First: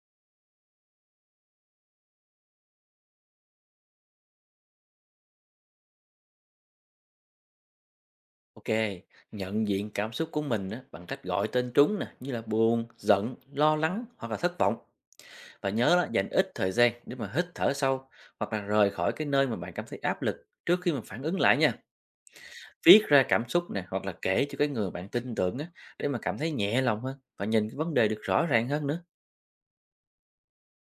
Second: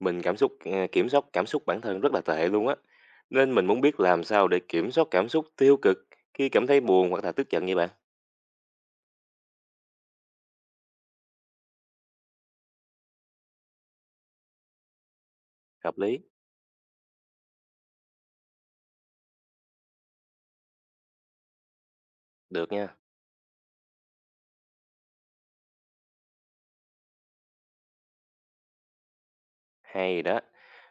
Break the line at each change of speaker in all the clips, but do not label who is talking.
Mình cảm xúc, kiểm soát cảm xúc bản thân rất là tệ luôn á. Nên mình muốn biết làm sao để kiểm soát cảm xúc tiêu cực khi cảm thấy buồn hoặc là tức giận như bạn?
Ok, nhận diện cảm xúc của mình á, bằng cách gọi tên chúng nè, như là buồn, giận, lo lắng hoặc là thất vọng. Và nhớ
Hợp
là
lý,
dành ít thời gian để mà hít thở sâu hoặc là rời khỏi cái nơi mà bạn cảm thấy áp lực trước khi mà phản ứng lại nha.
được nha,
Viết ra cảm xúc nè hoặc là kể cho cái người bạn tin tưởng á, để mà cảm thấy nhẹ lòng hơn và nhìn cái vấn đề được rõ ràng hơn nữa.
hay đó.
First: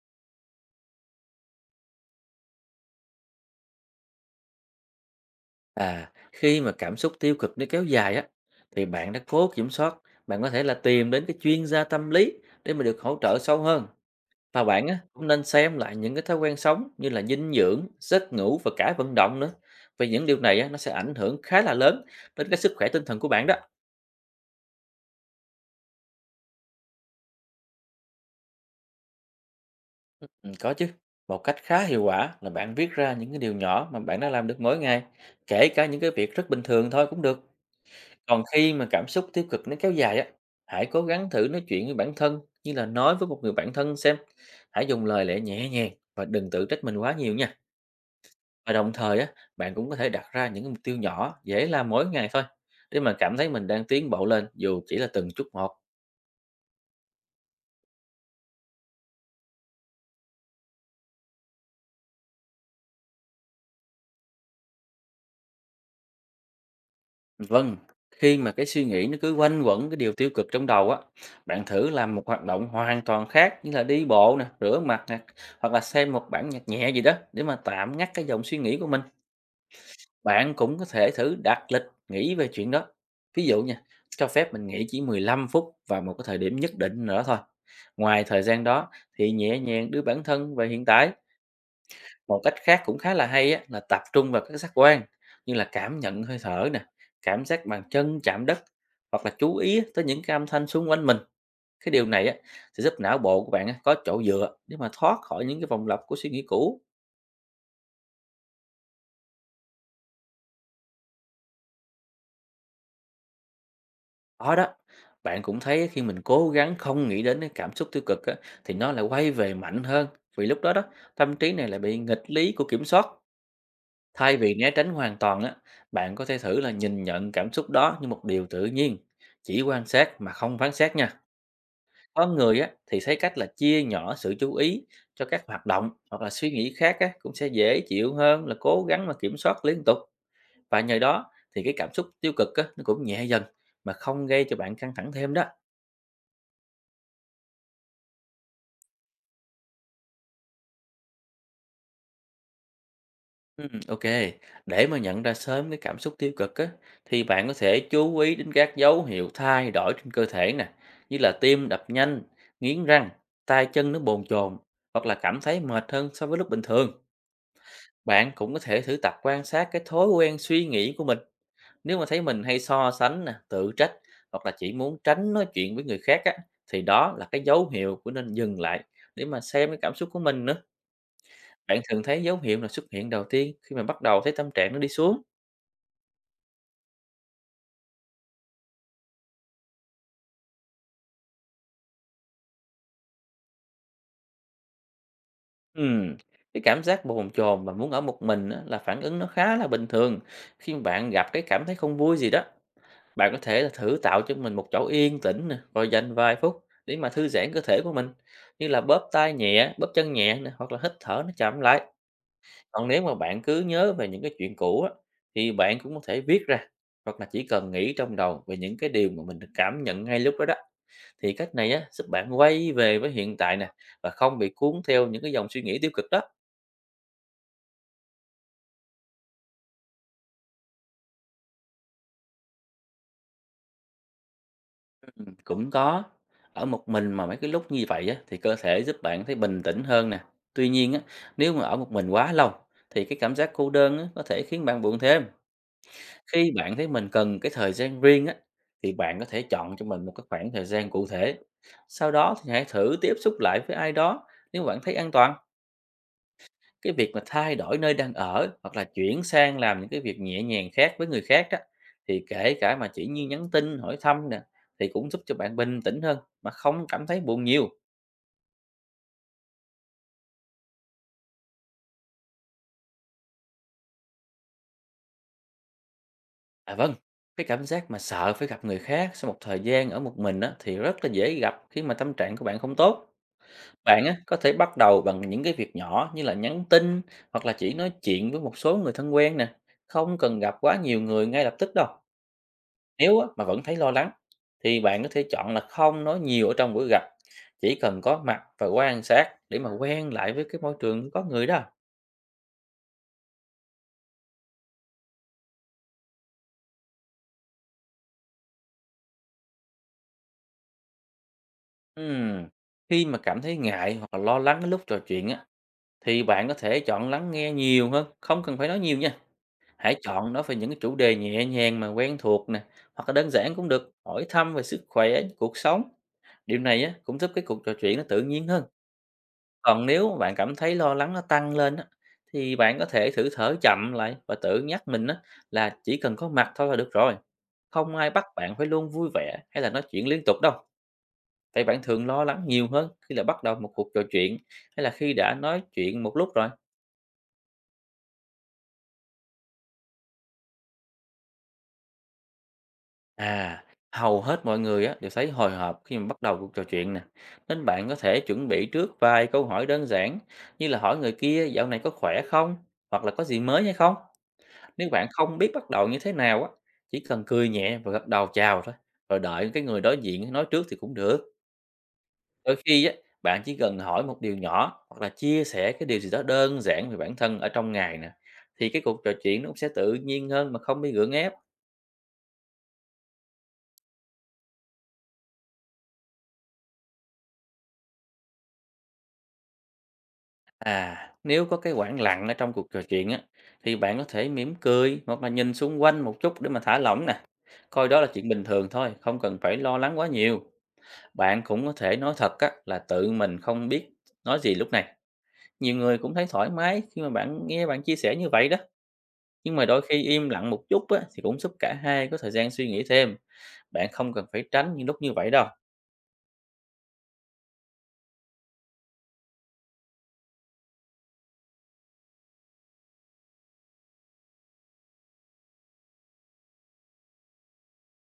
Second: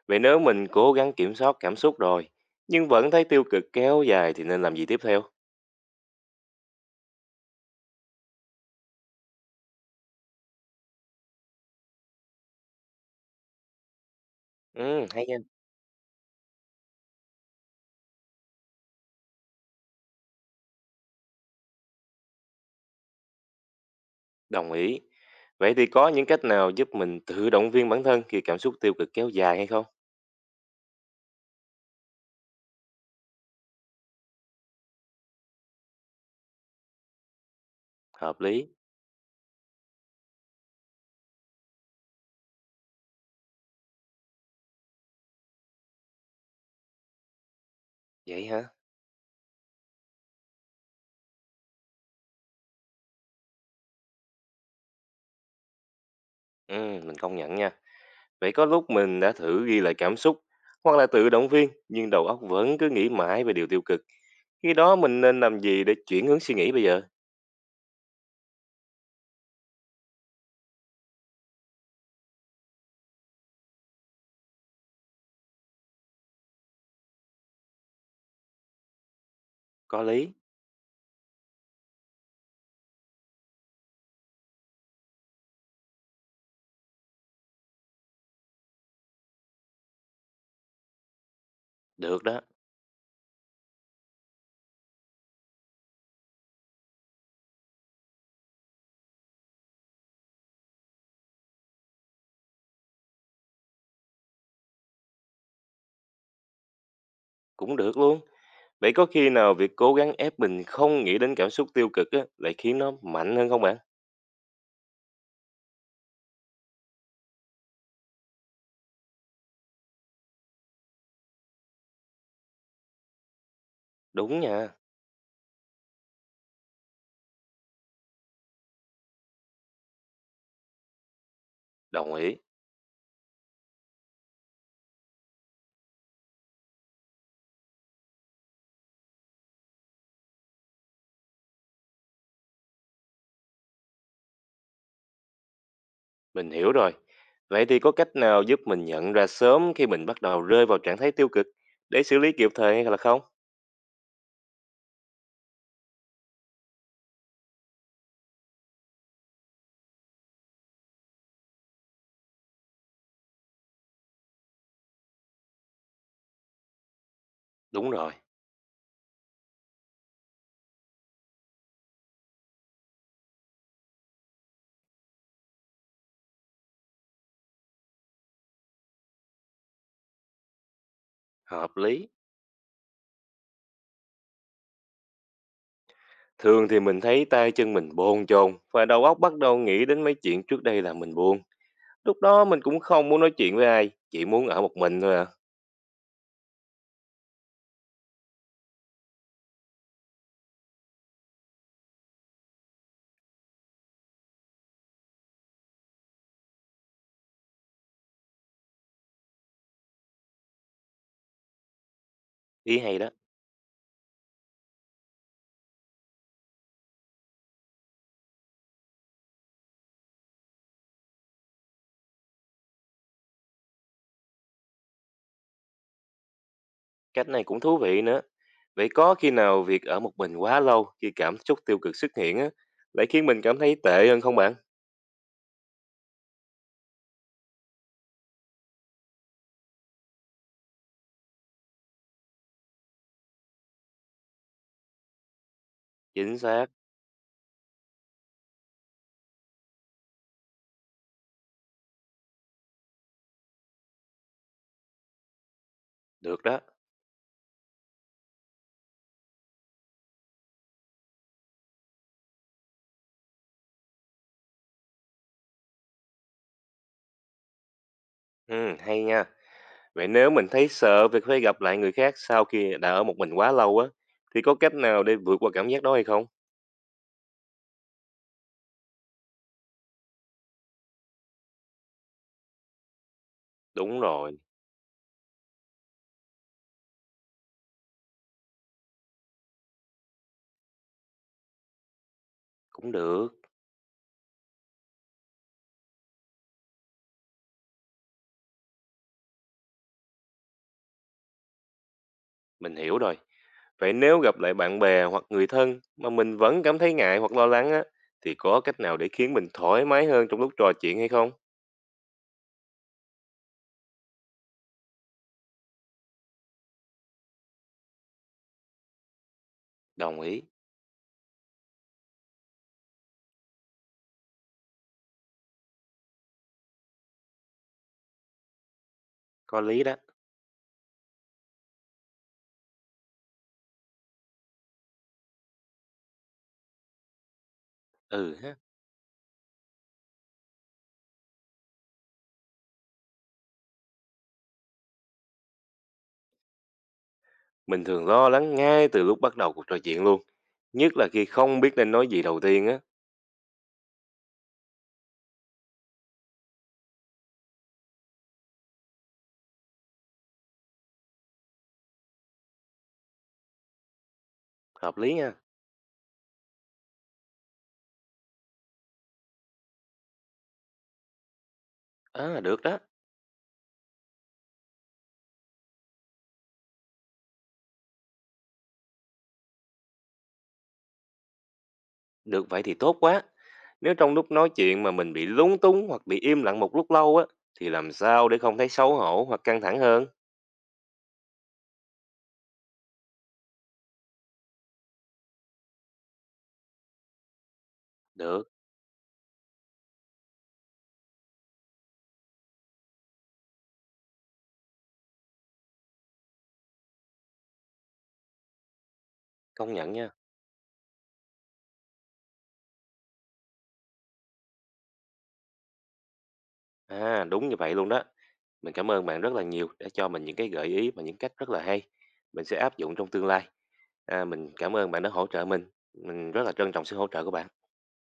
Vậy nếu mình cố gắng kiểm soát cảm xúc rồi, nhưng vẫn thấy tiêu cực kéo dài thì nên làm gì tiếp theo?
À, khi mà cảm xúc tiêu cực nó kéo dài á, thì bạn đã cố kiểm soát, bạn có thể là tìm đến cái chuyên gia tâm lý để mà được hỗ trợ sâu hơn. Và bạn á,
Ừ, hay
cũng
nha,
nên xem lại những cái thói quen sống như là dinh dưỡng, giấc ngủ và cả vận động nữa. Vì những điều này á, nó sẽ ảnh hưởng khá là lớn đến cái sức khỏe tinh thần của bạn đó.
đồng ý. Vậy thì có những cách nào giúp mình tự động viên bản thân khi cảm xúc tiêu cực kéo dài hay không?
Ừ, có chứ. Một cách khá hiệu quả là bạn viết ra những cái điều nhỏ mà bạn đã làm được mỗi ngày, kể cả những cái việc rất bình thường thôi cũng được.
Hợp
Còn
lý,
khi mà cảm xúc tiêu cực nó kéo dài á, hãy cố gắng thử nói chuyện với bản thân như là nói với một người bạn thân xem. Hãy dùng lời lẽ nhẹ nhàng và đừng tự trách mình quá nhiều nha.
vậy hả?
Và đồng thời á, bạn cũng có thể đặt ra những cái mục tiêu nhỏ, dễ làm mỗi ngày thôi, để mà cảm thấy mình đang tiến bộ lên dù chỉ là từng chút một.
Ừ, mình công nhận nha. Vậy có lúc mình đã thử ghi lại cảm xúc hoặc là tự động viên nhưng đầu óc vẫn cứ nghĩ mãi về điều tiêu cực. Khi đó mình nên làm gì để chuyển hướng suy nghĩ bây giờ?
Vâng, khi mà cái suy nghĩ nó cứ quanh quẩn cái điều tiêu cực trong đầu á, bạn thử làm một hoạt động hoàn toàn khác như là đi bộ nè, rửa mặt nè, hoặc là xem một bản nhạc nhẹ gì đó để mà tạm ngắt cái dòng suy nghĩ của mình.
Có lý,
Bạn cũng có thể thử đặt lịch nghỉ về chuyện đó. Ví dụ nha, cho phép mình nghỉ chỉ 15 phút vào một cái thời điểm nhất định nào đó thôi. Ngoài thời gian đó thì nhẹ nhàng đưa bản thân về hiện tại.
được đó,
Một cách khác cũng khá là hay á, là tập trung vào các giác quan như là cảm nhận hơi thở nè, cảm giác bàn chân chạm đất hoặc là chú ý tới những cái âm thanh xung quanh mình. Cái điều này á, sẽ giúp não bộ của bạn á, có chỗ dựa để mà thoát khỏi những cái vòng lặp của suy nghĩ cũ.
cũng được luôn. Vậy có khi nào việc cố gắng ép mình không nghĩ đến cảm xúc tiêu cực á, lại khiến nó mạnh hơn không bạn?
Có đó, bạn cũng thấy khi mình cố gắng không nghĩ đến cái cảm xúc tiêu cực á, thì nó lại quay về mạnh hơn. Vì lúc đó đó, tâm trí này lại bị nghịch lý của kiểm soát. Thay
Đúng
vì né
nha,
tránh hoàn toàn á, bạn có thể thử là nhìn nhận cảm xúc đó như một điều tự nhiên. Chỉ quan sát mà không phán xét nha.
đồng
Có
ý,
người á, thì thấy cách là chia nhỏ sự chú ý cho các hoạt động hoặc là suy nghĩ khác á, cũng sẽ dễ chịu hơn là cố gắng mà kiểm soát liên tục. Và nhờ đó thì cái cảm xúc tiêu cực á, nó cũng nhẹ dần mà không gây cho bạn căng thẳng thêm đó.
mình hiểu rồi. Vậy thì có cách nào giúp mình nhận ra sớm khi mình bắt đầu rơi vào trạng thái tiêu cực để xử lý kịp thời hay là không?
Ok. Để mà nhận ra sớm cái cảm xúc tiêu cực á, thì bạn có thể chú ý đến các dấu hiệu thay đổi trên cơ thể nè, như là tim đập nhanh, nghiến răng, tay chân nó bồn chồn, hoặc là cảm thấy mệt hơn so với lúc bình thường.
Đúng rồi,
Bạn cũng có thể thử tập quan sát cái thói quen suy nghĩ của mình. Nếu mà thấy mình hay so sánh nè, tự trách hoặc là chỉ muốn tránh nói chuyện với người khác á, thì đó là cái dấu hiệu của nên dừng lại để mà xem cái cảm xúc của mình nữa.
hợp
Bạn thường
lý.
thấy dấu hiệu là xuất hiện đầu tiên khi mà bắt đầu thấy tâm trạng nó đi xuống?
Thường thì mình thấy tay chân mình bồn chồn và đầu óc bắt đầu nghĩ đến mấy chuyện trước đây là mình buồn. Lúc đó mình cũng không muốn nói chuyện với ai, chỉ muốn ở một mình thôi à.
Ừm, cái cảm giác bồn chồn và muốn ở một mình á, là phản ứng nó khá là bình thường. Khi mà bạn gặp cái cảm thấy không vui gì đó, bạn có thể là thử tạo cho mình một chỗ yên tĩnh nè, rồi dành vài phút để mà thư giãn cơ thể của mình, như là bóp tay nhẹ, bóp chân nhẹ nè, hoặc là hít thở nó chậm lại.
Ý
Còn
hay
nếu
đó,
mà bạn cứ nhớ về những cái chuyện cũ á, thì bạn cũng có thể viết ra, hoặc là chỉ cần nghĩ trong đầu về những cái điều mà mình cảm nhận ngay lúc đó đó. Thì cách này á, giúp bạn quay về với hiện tại nè và không bị cuốn theo những cái dòng suy nghĩ tiêu cực đó.
cách này cũng thú vị nữa. Vậy có khi nào việc ở một mình quá lâu khi cảm xúc tiêu cực xuất hiện á, lại khiến mình cảm thấy tệ hơn không bạn?
Cũng có. Ở một mình mà mấy cái lúc như vậy á, thì cơ thể giúp bạn thấy bình tĩnh hơn nè. Tuy nhiên á, nếu mà ở một mình quá lâu thì cái cảm giác cô đơn á, có thể khiến bạn buồn thêm.
Chính
Khi
xác,
bạn thấy mình cần cái thời gian riêng á, thì bạn có thể chọn cho mình một cái khoảng thời gian cụ thể. Sau đó thì hãy thử tiếp xúc lại với ai đó nếu mà bạn thấy an toàn.
được đó.
Cái việc mà thay đổi nơi đang ở hoặc là chuyển sang làm những cái việc nhẹ nhàng khác với người khác đó thì kể cả mà chỉ như nhắn tin, hỏi thăm nè thì cũng giúp cho bạn bình tĩnh hơn mà không cảm thấy buồn nhiều.
Ừ, hay nha. Vậy nếu mình thấy sợ việc phải gặp lại người khác sau khi đã ở một mình quá lâu á, thì có cách nào để vượt qua cảm giác đó hay không?
À vâng, cái cảm giác mà sợ phải gặp người khác sau một thời gian ở một mình á, thì rất là dễ gặp khi mà tâm trạng của bạn không tốt.
Đúng
Bạn á, có
rồi,
thể bắt đầu bằng những cái việc nhỏ như là nhắn tin hoặc là chỉ nói chuyện với một số người thân quen nè, không cần gặp quá nhiều người ngay lập tức đâu.
cũng
Nếu á,
được.
mà vẫn thấy lo lắng thì bạn có thể chọn là không nói nhiều ở trong buổi gặp, chỉ cần có mặt và quan sát để mà quen lại với cái môi trường có người đó.
Mình hiểu rồi. Vậy nếu gặp lại bạn bè hoặc người thân mà mình vẫn cảm thấy ngại hoặc lo lắng á, thì có cách nào để khiến mình thoải mái hơn trong lúc trò chuyện hay không?
Ừm, Khi mà cảm thấy ngại hoặc là lo lắng lúc trò chuyện á, thì bạn có thể chọn lắng nghe nhiều hơn, không cần phải nói nhiều nha. Hãy
Đồng
chọn
ý,
nói về những cái chủ đề nhẹ nhàng mà quen thuộc nè, hoặc là đơn giản cũng được, hỏi thăm về sức khỏe, cuộc sống. Điều này á, cũng giúp cái cuộc trò chuyện nó tự nhiên hơn.
có lý
Còn
đó.
nếu bạn cảm thấy lo lắng nó tăng lên á, thì bạn có thể thử thở chậm lại và tự nhắc mình á, là chỉ cần có mặt thôi là được rồi. Không ai bắt
Ừ
bạn
ha.
phải luôn vui vẻ hay là nói chuyện liên tục đâu. Vậy bạn thường lo lắng nhiều hơn khi là bắt đầu một cuộc trò chuyện hay là khi đã nói chuyện một lúc rồi?
Mình thường lo lắng ngay từ lúc bắt đầu cuộc trò chuyện luôn. Nhất là khi không biết nên nói gì đầu tiên á.
À, hầu hết mọi người á, đều thấy hồi hộp khi mà bắt đầu cuộc trò chuyện nè. Nên bạn có thể chuẩn bị trước vài câu hỏi đơn giản như là hỏi người kia dạo này có khỏe không? Hoặc là có gì mới hay không? Nếu
Hợp
bạn
lý nha.
không biết bắt đầu như thế nào á, chỉ cần cười nhẹ và gật đầu chào thôi, rồi đợi cái người đối diện nói trước thì cũng được.
À
Đôi
được đó.
khi á, bạn chỉ cần hỏi một điều nhỏ hoặc là chia sẻ cái điều gì đó đơn giản về bản thân ở trong ngày nè, thì cái cuộc trò chuyện nó cũng sẽ tự nhiên hơn mà không bị gượng ép.
Được vậy thì tốt quá. Nếu trong lúc nói chuyện mà mình bị lúng túng hoặc bị im lặng một lúc lâu á, thì làm sao để không thấy xấu hổ hoặc căng thẳng hơn?
À, nếu có cái khoảng lặng ở trong cuộc trò chuyện á, thì bạn có thể mỉm cười hoặc là nhìn xung quanh một chút để mà thả lỏng nè. Coi đó là chuyện bình
Được,
thường thôi, không cần phải lo lắng quá nhiều. Bạn cũng có thể nói thật á, là tự mình không biết nói gì lúc này. Nhiều người cũng thấy thoải mái khi mà bạn nghe bạn chia sẻ như vậy đó. Nhưng mà
công
đôi
nhận
khi
nha.
im lặng một chút á, thì cũng giúp cả hai có thời gian suy nghĩ thêm. Bạn không cần phải tránh những lúc như vậy đâu.
À đúng như vậy luôn đó. Mình cảm ơn bạn rất là nhiều đã cho mình những cái gợi ý và những cách rất là hay. Mình sẽ áp dụng trong tương lai. À, mình cảm ơn bạn đã hỗ trợ mình. Mình rất là trân trọng sự hỗ trợ của bạn.